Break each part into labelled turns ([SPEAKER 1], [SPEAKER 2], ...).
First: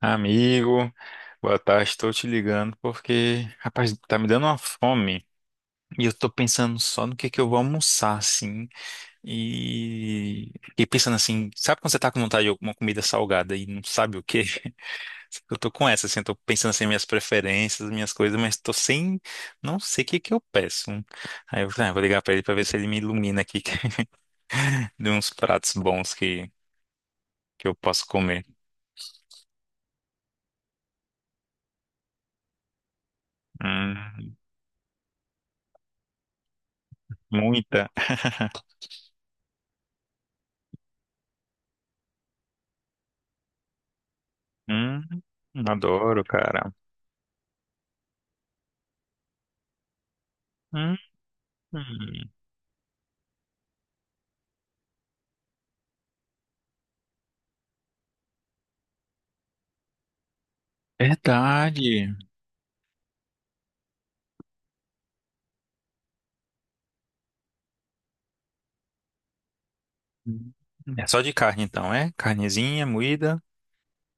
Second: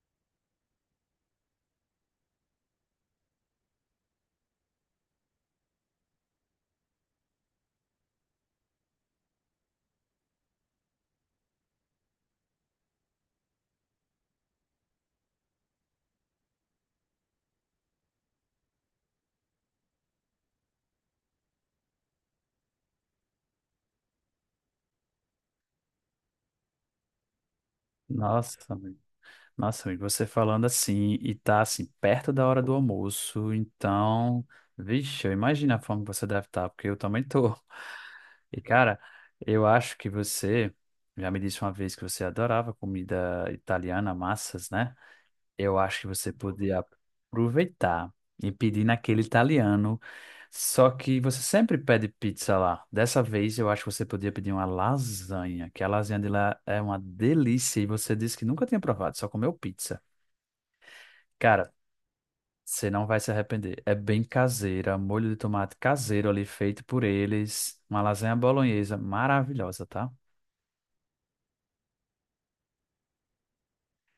[SPEAKER 1] Amigo, boa tarde. Estou te ligando porque, rapaz, tá me dando uma fome e eu tô pensando só no que eu vou almoçar, assim. E, e pensando assim, sabe quando você tá com vontade de alguma comida salgada e não sabe o quê? Eu tô com essa, assim, eu tô pensando assim, minhas preferências, minhas coisas, mas tô sem, não sei o que eu peço. Aí eu falei, ah, vou ligar pra ele pra ver se ele me ilumina aqui de uns pratos que eu posso comer.
[SPEAKER 2] Nossa, amigo. Nossa, amigo, você falando assim e tá assim perto da hora do almoço,
[SPEAKER 1] Hum,
[SPEAKER 2] então, vixe, eu imagino a fome que você deve estar, porque eu também tô.
[SPEAKER 1] Muita.
[SPEAKER 2] E cara, eu acho que você já me disse uma vez que você adorava comida italiana, massas, né?
[SPEAKER 1] Hum,
[SPEAKER 2] Eu acho que
[SPEAKER 1] Adoro,
[SPEAKER 2] você
[SPEAKER 1] cara.
[SPEAKER 2] podia aproveitar e pedir naquele italiano. Só
[SPEAKER 1] Hum,
[SPEAKER 2] que você sempre pede pizza lá. Dessa vez eu acho que você podia pedir uma lasanha, que a lasanha de lá é uma delícia e você disse que nunca tinha provado, só comeu pizza. Cara,
[SPEAKER 1] Verdade.
[SPEAKER 2] você não vai se arrepender. É bem caseira, molho de tomate caseiro ali feito por eles. Uma lasanha bolonhesa maravilhosa, tá?
[SPEAKER 1] Hum, É só de carne, então, é? Carnezinha, moída.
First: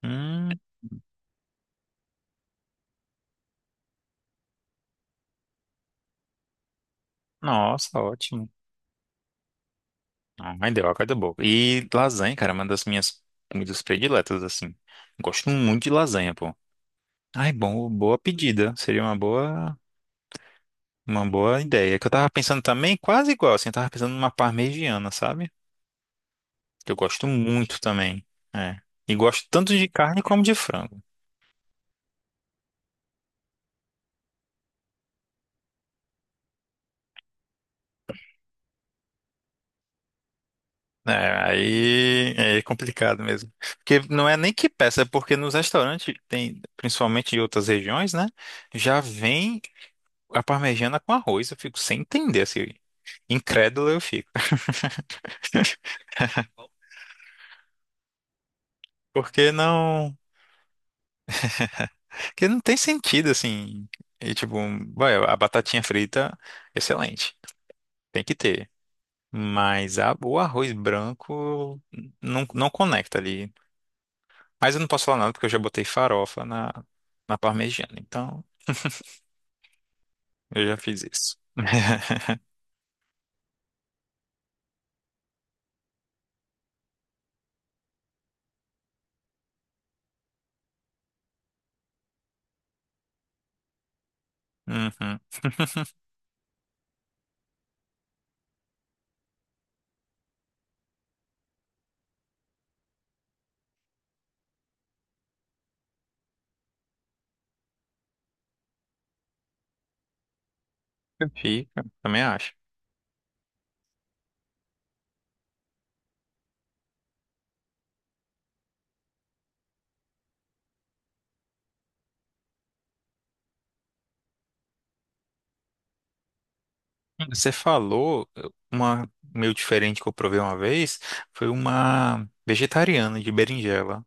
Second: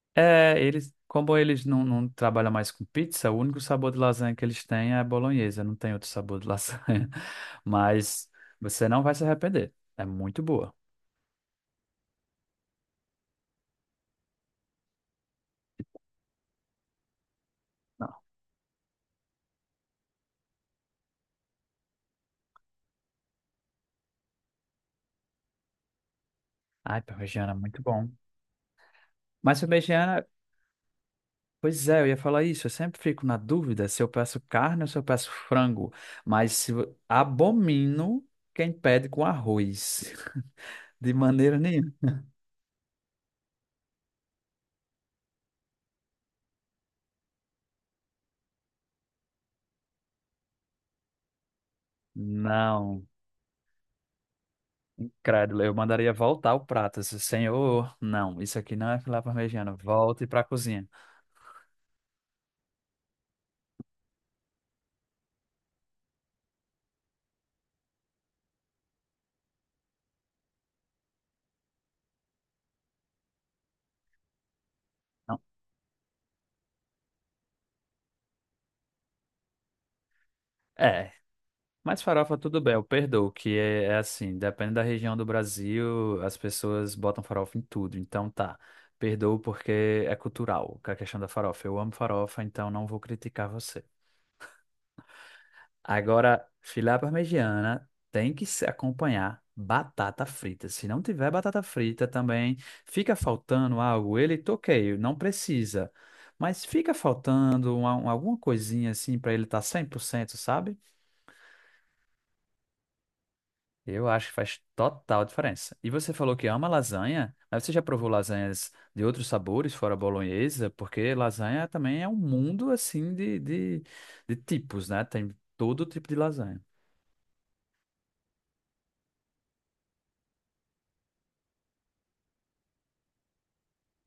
[SPEAKER 1] Hum,
[SPEAKER 2] É, eles, como eles não trabalham mais com pizza, o único sabor de lasanha que eles têm é bolonhesa, não tem outro sabor de lasanha.
[SPEAKER 1] Nossa,
[SPEAKER 2] Mas
[SPEAKER 1] ótimo.
[SPEAKER 2] você não vai se arrepender. É muito
[SPEAKER 1] Ai,
[SPEAKER 2] boa.
[SPEAKER 1] deu água da boca. E lasanha, cara, é uma das minhas comidas prediletas, assim. Gosto muito de lasanha, pô. Ai, bom,
[SPEAKER 2] Não.
[SPEAKER 1] boa pedida. Seria uma uma boa ideia. Que eu tava pensando também, quase igual, assim, eu tava pensando numa parmegiana, sabe? Que eu
[SPEAKER 2] Ai,
[SPEAKER 1] gosto
[SPEAKER 2] parmegiana, é
[SPEAKER 1] muito
[SPEAKER 2] muito bom.
[SPEAKER 1] também. É. E gosto
[SPEAKER 2] Mas
[SPEAKER 1] tanto de carne
[SPEAKER 2] parmegiana,
[SPEAKER 1] como de frango.
[SPEAKER 2] pois é, eu ia falar isso. Eu sempre fico na dúvida se eu peço carne ou se eu peço frango. Mas se, vo- abomino quem pede com arroz.
[SPEAKER 1] É,
[SPEAKER 2] De maneira nenhuma.
[SPEAKER 1] aí é complicado mesmo. Porque não é nem que peça, é porque nos restaurantes tem, principalmente em outras regiões, né? Já vem a parmegiana com arroz. Eu fico sem entender, assim.
[SPEAKER 2] Não.
[SPEAKER 1] Incrédulo eu fico.
[SPEAKER 2] Credo, eu mandaria voltar o prato. Assim, Senhor, não, isso aqui não é filé
[SPEAKER 1] Porque
[SPEAKER 2] parmegiana.
[SPEAKER 1] não.
[SPEAKER 2] Volte para a cozinha.
[SPEAKER 1] Porque não tem sentido, assim. E tipo, vai, a batatinha frita, excelente. Tem que ter. Mas o arroz branco não conecta ali. Mas eu não posso falar nada
[SPEAKER 2] Não.
[SPEAKER 1] porque eu já botei farofa na, na parmegiana. Então. Eu já fiz
[SPEAKER 2] É,
[SPEAKER 1] isso.
[SPEAKER 2] mas farofa tudo bem, eu perdoo, que é assim, depende da região do Brasil, as pessoas botam farofa em tudo. Então tá, perdoo porque é cultural, que é a questão da farofa. Eu amo farofa, então não vou criticar você.
[SPEAKER 1] Uhum.
[SPEAKER 2] Agora, filé à parmegiana tem que se acompanhar batata frita. Se não tiver batata frita também, fica faltando algo. Ele toqueio, não precisa. Mas fica faltando alguma coisinha assim para ele estar tá 100%, sabe?
[SPEAKER 1] Fica, também acho.
[SPEAKER 2] Eu acho que faz total diferença. E você falou que ama lasanha, mas você já provou lasanhas de outros sabores, fora a bolonhesa? Porque lasanha também é um mundo assim de tipos, né? Tem todo tipo de lasanha.
[SPEAKER 1] Você falou uma meio diferente que eu provei uma vez, foi uma vegetariana de berinjela.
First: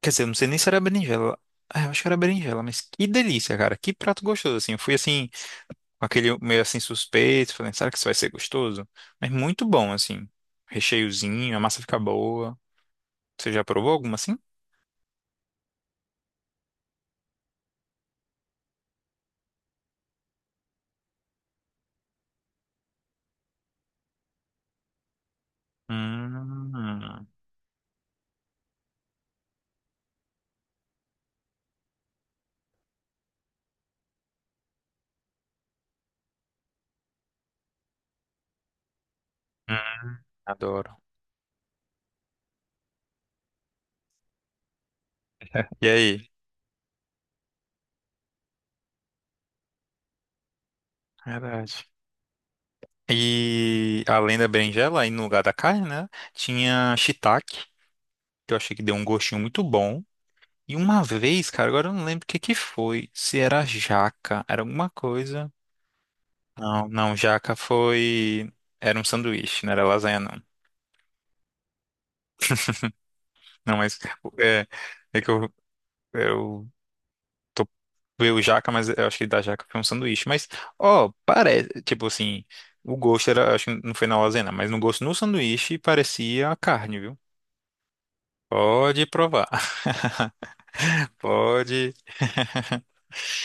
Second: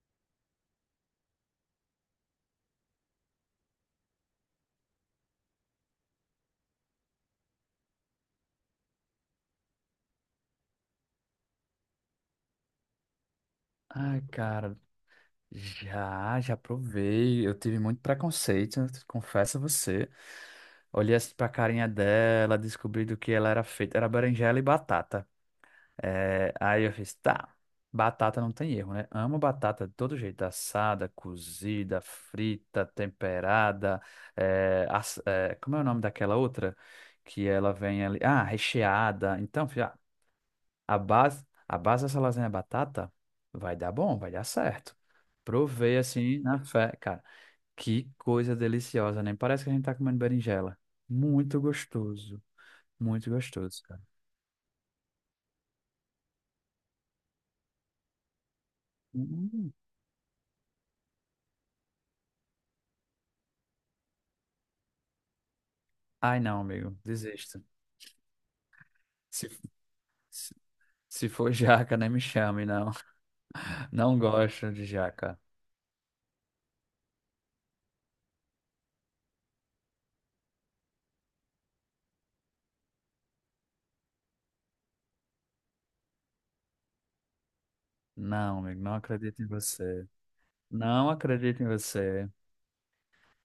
[SPEAKER 1] Quer dizer, eu não sei nem se era berinjela. Ah, eu acho que era berinjela, mas que delícia, cara. Que prato gostoso, assim. Eu fui assim, com aquele meio assim suspeito, falando, será que isso vai ser gostoso? Mas muito bom, assim. Recheiozinho, a massa fica boa. Você já provou alguma
[SPEAKER 2] Ai,
[SPEAKER 1] assim?
[SPEAKER 2] cara. Já provei. Eu tive muito preconceito, né? Confesso a você. Olhei assim pra carinha dela, descobri do que ela era feita. Era berinjela e batata. É, aí eu fiz,
[SPEAKER 1] Hum,
[SPEAKER 2] tá, batata não tem erro, né? Amo batata de todo jeito, assada, cozida, frita, temperada. Como é o nome daquela outra? Que ela vem ali. Ah, recheada. Então,
[SPEAKER 1] hum,
[SPEAKER 2] a
[SPEAKER 1] adoro.
[SPEAKER 2] base, a base dessa lasanha é batata, vai dar bom, vai dar certo.
[SPEAKER 1] E
[SPEAKER 2] Provei
[SPEAKER 1] aí?
[SPEAKER 2] assim na fé, cara. Que coisa deliciosa, nem parece que a gente tá comendo berinjela. Muito
[SPEAKER 1] Verdade.
[SPEAKER 2] gostoso, muito gostoso, cara.
[SPEAKER 1] E além da berinjela, aí no lugar da carne, né? Tinha shiitake, que eu achei que deu um gostinho muito
[SPEAKER 2] Hum.
[SPEAKER 1] bom. E uma vez, cara, agora eu não lembro o que foi. Se era jaca, era alguma coisa.
[SPEAKER 2] Ai, não,
[SPEAKER 1] Não,
[SPEAKER 2] amigo,
[SPEAKER 1] não, jaca
[SPEAKER 2] desisto.
[SPEAKER 1] foi. Era um
[SPEAKER 2] Se,
[SPEAKER 1] sanduíche, não era lasanha, não.
[SPEAKER 2] se, se for jaca, nem me chame, não.
[SPEAKER 1] Não, mas
[SPEAKER 2] Não
[SPEAKER 1] é,
[SPEAKER 2] gosto de
[SPEAKER 1] é que
[SPEAKER 2] jaca.
[SPEAKER 1] eu tô veio jaca, mas eu acho que da jaca foi um sanduíche. Mas, ó, parece, tipo assim, o gosto era, acho que não foi na lasanha, não, mas no gosto no sanduíche parecia a carne, viu?
[SPEAKER 2] Não, amigo, não
[SPEAKER 1] Pode
[SPEAKER 2] acredito em
[SPEAKER 1] provar.
[SPEAKER 2] você. Não acredito em
[SPEAKER 1] Pode.
[SPEAKER 2] você.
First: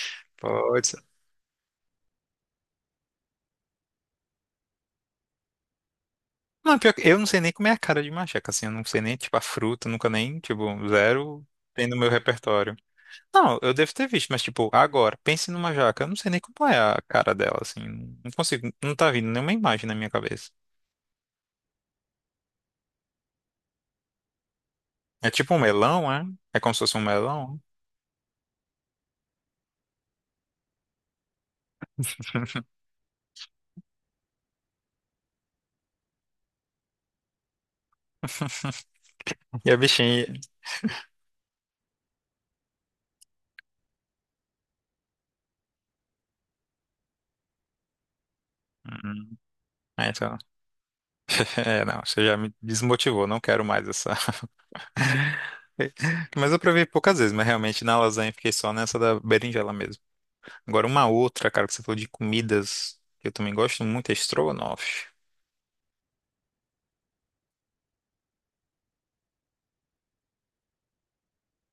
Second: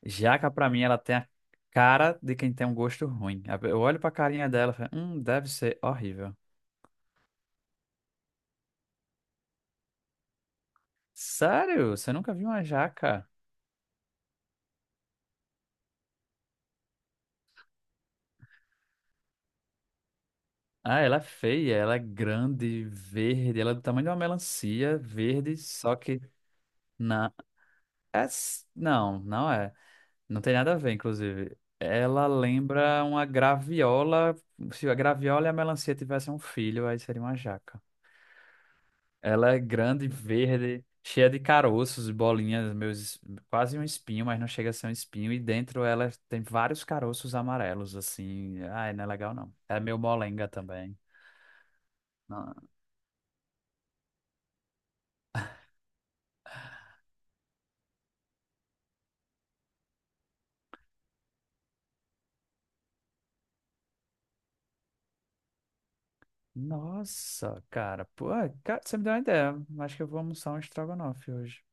[SPEAKER 2] Jaca, pra mim,
[SPEAKER 1] Pode.
[SPEAKER 2] ela tem a cara de quem tem um gosto ruim. Eu olho pra carinha dela e falo, deve ser horrível.
[SPEAKER 1] Não, pior que eu não sei nem como é a cara de macaca, assim, eu não sei nem, tipo, a fruta, nunca nem, tipo, zero tem
[SPEAKER 2] Sério?
[SPEAKER 1] no meu
[SPEAKER 2] Você nunca viu uma
[SPEAKER 1] repertório.
[SPEAKER 2] jaca?
[SPEAKER 1] Não, eu devo ter visto, mas, tipo, agora, pense numa jaca, eu não sei nem como é a cara dela, assim, não consigo, não tá vindo nenhuma imagem na minha cabeça.
[SPEAKER 2] Ah, ela é feia, ela é grande, verde, ela é do tamanho de uma melancia,
[SPEAKER 1] É tipo
[SPEAKER 2] verde,
[SPEAKER 1] um
[SPEAKER 2] só
[SPEAKER 1] melão,
[SPEAKER 2] que
[SPEAKER 1] é? É como se fosse um
[SPEAKER 2] na...
[SPEAKER 1] melão?
[SPEAKER 2] é s- Não, não é. Não tem nada a ver, inclusive. Ela lembra uma graviola. Se a graviola e a melancia tivessem um filho, aí seria uma jaca. Ela é
[SPEAKER 1] E a
[SPEAKER 2] grande,
[SPEAKER 1] bichinha...
[SPEAKER 2] verde, cheia de caroços e bolinhas, quase um espinho, mas não chega a ser um espinho. E dentro ela tem vários caroços amarelos, assim. Ai, não é legal
[SPEAKER 1] Hum,
[SPEAKER 2] não. É meio
[SPEAKER 1] é, então,
[SPEAKER 2] molenga também.
[SPEAKER 1] é, não, você já me
[SPEAKER 2] Não.
[SPEAKER 1] desmotivou, não quero mais essa. Mas eu provei poucas vezes, mas realmente na lasanha eu fiquei só nessa da berinjela mesmo. Agora uma outra, cara, que você falou de comidas, que eu também gosto muito, é estrogonofe.
[SPEAKER 2] Nossa, cara, pô, é, cara, você me deu uma ideia. Acho que eu vou almoçar um estrogonofe hoje.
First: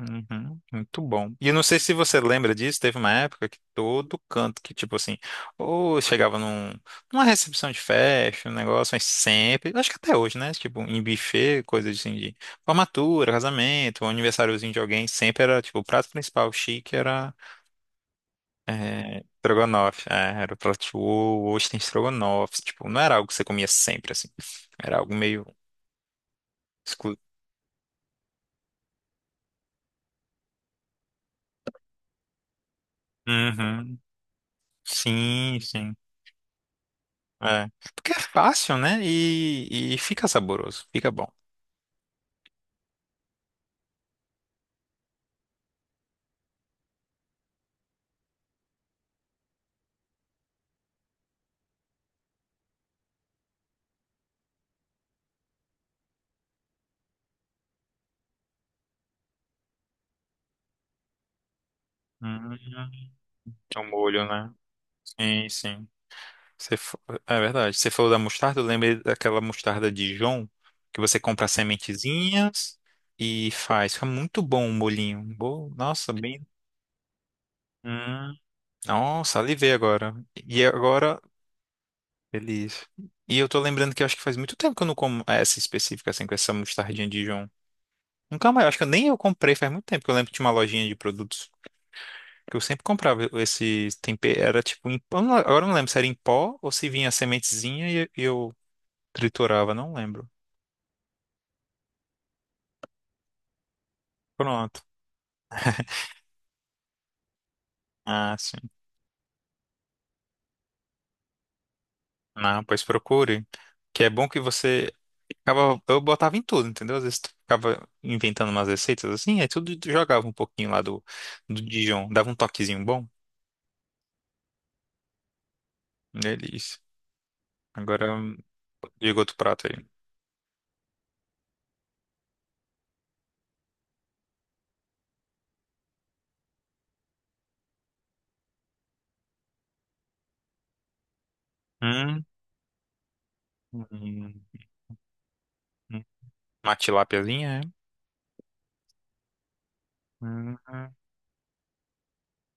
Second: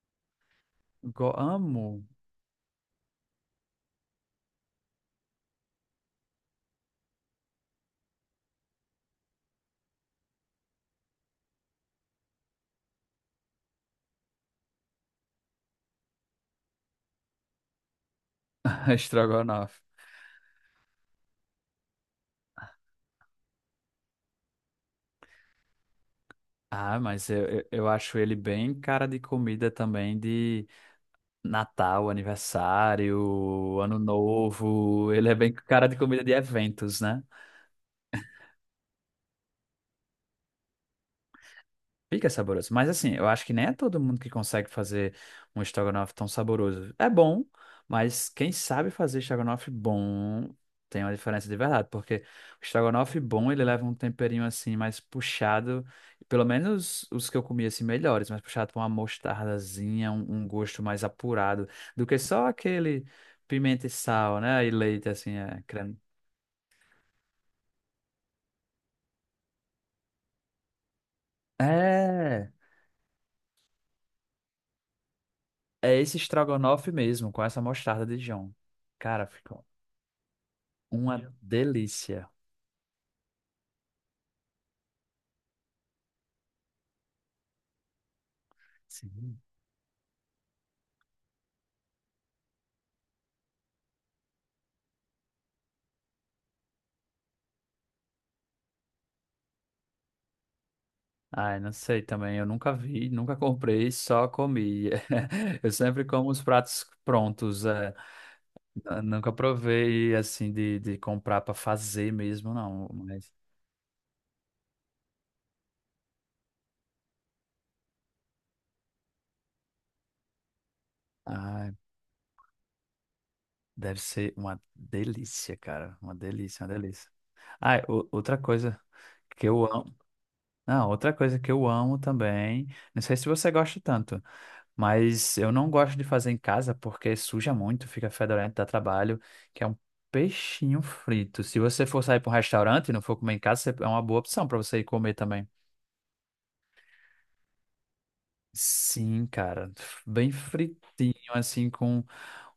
[SPEAKER 1] Uhum, muito
[SPEAKER 2] Go
[SPEAKER 1] bom. E eu não sei
[SPEAKER 2] amo
[SPEAKER 1] se você lembra disso, teve uma época que todo canto que, tipo assim, ou chegava num, numa recepção de festa, um negócio, mas sempre, acho que até hoje, né? Tipo, em buffet, coisa assim de formatura, casamento, um aniversáriozinho de alguém, sempre era, tipo, o prato principal chique era é,
[SPEAKER 2] estrogonofe.
[SPEAKER 1] estrogonofe, é, era o prato ou ostra estrogonofe, tipo, não era algo que você comia sempre, assim, era algo meio
[SPEAKER 2] Ah,
[SPEAKER 1] exclusivo.
[SPEAKER 2] mas eu acho ele bem cara de comida também, Natal, aniversário, Ano
[SPEAKER 1] Uhum.
[SPEAKER 2] Novo. Ele é bem
[SPEAKER 1] Sim,
[SPEAKER 2] cara
[SPEAKER 1] sim,
[SPEAKER 2] de comida de eventos, né?
[SPEAKER 1] é. Porque é fácil, né, e fica saboroso, fica bom.
[SPEAKER 2] Fica saboroso. Mas assim, eu acho que nem é todo mundo que consegue fazer um estrogonofe tão saboroso. É bom, mas quem sabe fazer estrogonofe bom tem uma diferença de verdade, porque o estrogonofe bom, ele leva um temperinho assim mais puxado, pelo menos os que eu comi assim melhores, mais puxado com uma mostardazinha, um gosto mais apurado do que só
[SPEAKER 1] Uhum.
[SPEAKER 2] aquele
[SPEAKER 1] O
[SPEAKER 2] pimenta e
[SPEAKER 1] molho,
[SPEAKER 2] sal,
[SPEAKER 1] né,
[SPEAKER 2] né? E leite, assim,
[SPEAKER 1] sim, sim, você, é verdade, você falou da mostarda, eu lembrei daquela mostarda Dijon, que você compra as
[SPEAKER 2] É,
[SPEAKER 1] sementezinhas e faz, fica muito bom o molhinho,
[SPEAKER 2] é
[SPEAKER 1] nossa,
[SPEAKER 2] esse
[SPEAKER 1] bem...
[SPEAKER 2] estrogonofe mesmo, com essa mostarda de Dijon. Cara,
[SPEAKER 1] Nossa,
[SPEAKER 2] ficou
[SPEAKER 1] alivei agora. E agora,
[SPEAKER 2] uma delícia.
[SPEAKER 1] feliz. E eu tô lembrando que eu acho que faz muito tempo que eu não como essa específica, assim, com essa mostardinha de Dijon. Nunca mais, eu acho que eu nem eu
[SPEAKER 2] Sim.
[SPEAKER 1] comprei faz muito tempo, que eu lembro que tinha uma lojinha de produtos que eu sempre comprava esse tempero, era tipo em eu agora eu não lembro se era em pó ou se vinha a sementezinha e eu triturava, não lembro.
[SPEAKER 2] Ai, não sei também, eu nunca vi, nunca comprei, só
[SPEAKER 1] Pronto.
[SPEAKER 2] comi. Eu sempre como os pratos prontos, é.
[SPEAKER 1] Ah, sim.
[SPEAKER 2] Eu nunca provei, assim, de comprar para fazer mesmo,
[SPEAKER 1] Não, pois
[SPEAKER 2] não. Mas,
[SPEAKER 1] procure. Que é bom que você ficava, eu botava em tudo, entendeu? Às vezes tu ficava inventando umas receitas assim, aí tudo tu jogava um pouquinho lá do, do
[SPEAKER 2] ai,
[SPEAKER 1] Dijon, dava um toquezinho bom
[SPEAKER 2] deve ser uma delícia, cara, uma delícia, uma
[SPEAKER 1] delícia.
[SPEAKER 2] delícia. Ai,
[SPEAKER 1] Agora,
[SPEAKER 2] outra coisa
[SPEAKER 1] diga outro
[SPEAKER 2] que eu
[SPEAKER 1] prato aí.
[SPEAKER 2] amo, não, outra coisa que eu amo também, não sei se você gosta tanto. Mas eu não gosto de fazer em casa porque suja muito, fica fedorento, dá trabalho, que é um peixinho frito. Se você for sair
[SPEAKER 1] Hum,
[SPEAKER 2] para um restaurante e não for comer em casa, é uma boa
[SPEAKER 1] hum,
[SPEAKER 2] opção para você ir comer também.
[SPEAKER 1] hum. Uma tilápiazinha, é?
[SPEAKER 2] Sim, cara, bem
[SPEAKER 1] Hum, hum.
[SPEAKER 2] fritinho, assim, com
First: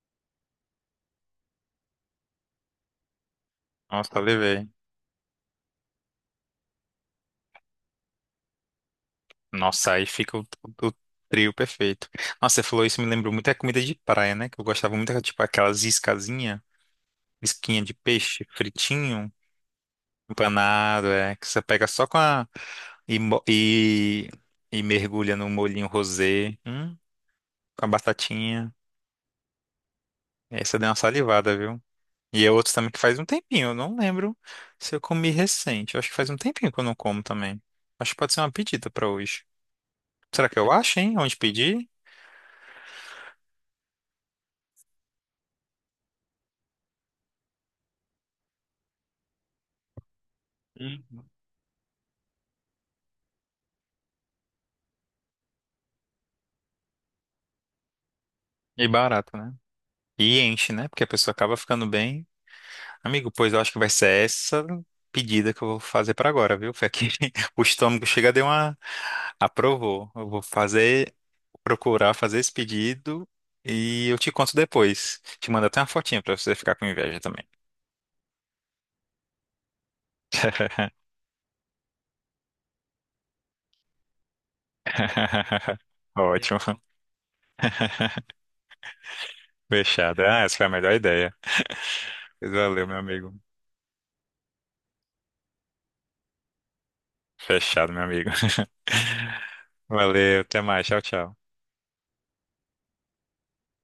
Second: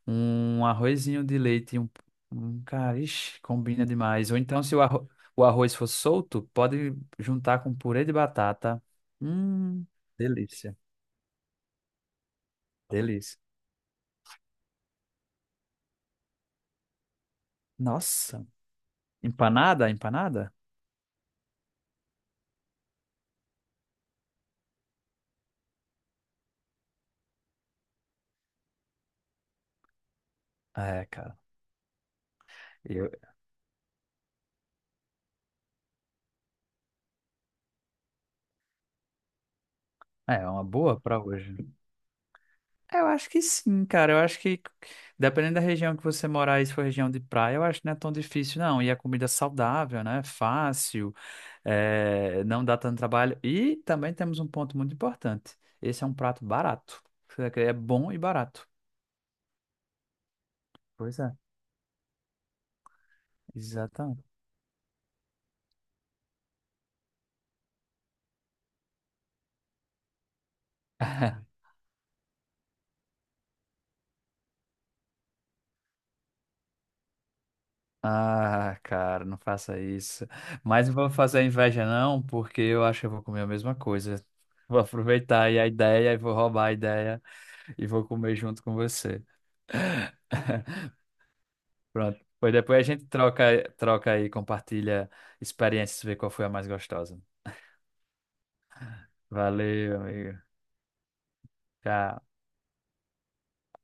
[SPEAKER 2] um arrozinho de leite, e um cara, ixi, combina
[SPEAKER 1] Nossa,
[SPEAKER 2] demais. Ou então,
[SPEAKER 1] levei.
[SPEAKER 2] se o arroz for solto, pode juntar com purê de batata. Hum,
[SPEAKER 1] Nossa, aí fica
[SPEAKER 2] delícia,
[SPEAKER 1] o trio perfeito. Nossa, você falou isso, me lembrou
[SPEAKER 2] delícia.
[SPEAKER 1] muito a comida de praia, né? Que eu gostava muito, era tipo aquelas iscazinha, isquinha de peixe,
[SPEAKER 2] Nossa,
[SPEAKER 1] fritinho.
[SPEAKER 2] empanada, empanada?
[SPEAKER 1] Empanado, é. Que você pega só com a. E, mo- e, e mergulha no molhinho rosé. Com a batatinha. Essa deu uma
[SPEAKER 2] É, cara.
[SPEAKER 1] salivada, viu? E é outro também que
[SPEAKER 2] Eu-
[SPEAKER 1] faz um tempinho. Eu não lembro se eu comi recente. Eu acho que faz um tempinho que eu não como também. Acho que pode ser uma pedida pra hoje.
[SPEAKER 2] É
[SPEAKER 1] Será que
[SPEAKER 2] uma
[SPEAKER 1] eu acho,
[SPEAKER 2] boa
[SPEAKER 1] hein?
[SPEAKER 2] pra
[SPEAKER 1] Onde
[SPEAKER 2] hoje.
[SPEAKER 1] pedir?
[SPEAKER 2] Eu acho que sim, cara. Eu acho que, dependendo da região que você morar, e se for região de praia, eu acho que não é tão difícil, não. E a comida é saudável, né? Fácil,
[SPEAKER 1] Hum.
[SPEAKER 2] é, não dá tanto trabalho. E também temos um ponto muito importante. Esse é um prato barato. É bom e barato.
[SPEAKER 1] E barato, né? E enche, né? Porque a
[SPEAKER 2] Pois é,
[SPEAKER 1] pessoa acaba ficando bem. Amigo, pois eu acho que vai
[SPEAKER 2] exatamente.
[SPEAKER 1] ser essa pedida que eu vou fazer para agora, viu? Foi aqui. O estômago chega, deu uma. Aprovou. Eu vou fazer, procurar fazer esse pedido e eu te conto depois. Te mando até uma fotinha para você ficar com inveja também.
[SPEAKER 2] Ah, cara, não faça isso. Mas não vou fazer inveja, não, porque eu acho que eu vou comer a mesma coisa. Vou aproveitar aí a ideia e vou
[SPEAKER 1] Ótimo.
[SPEAKER 2] roubar a
[SPEAKER 1] Fechou.
[SPEAKER 2] ideia. E vou comer junto com você.
[SPEAKER 1] Fechado. Ah, essa foi a melhor ideia.
[SPEAKER 2] Pronto. Pois depois a
[SPEAKER 1] Valeu, meu
[SPEAKER 2] gente
[SPEAKER 1] amigo.
[SPEAKER 2] troca, troca aí, compartilha experiências, vê qual foi a mais gostosa.
[SPEAKER 1] Fechado, meu amigo.
[SPEAKER 2] Valeu, amigo.
[SPEAKER 1] Valeu, até mais. Tchau, tchau.
[SPEAKER 2] Tchau.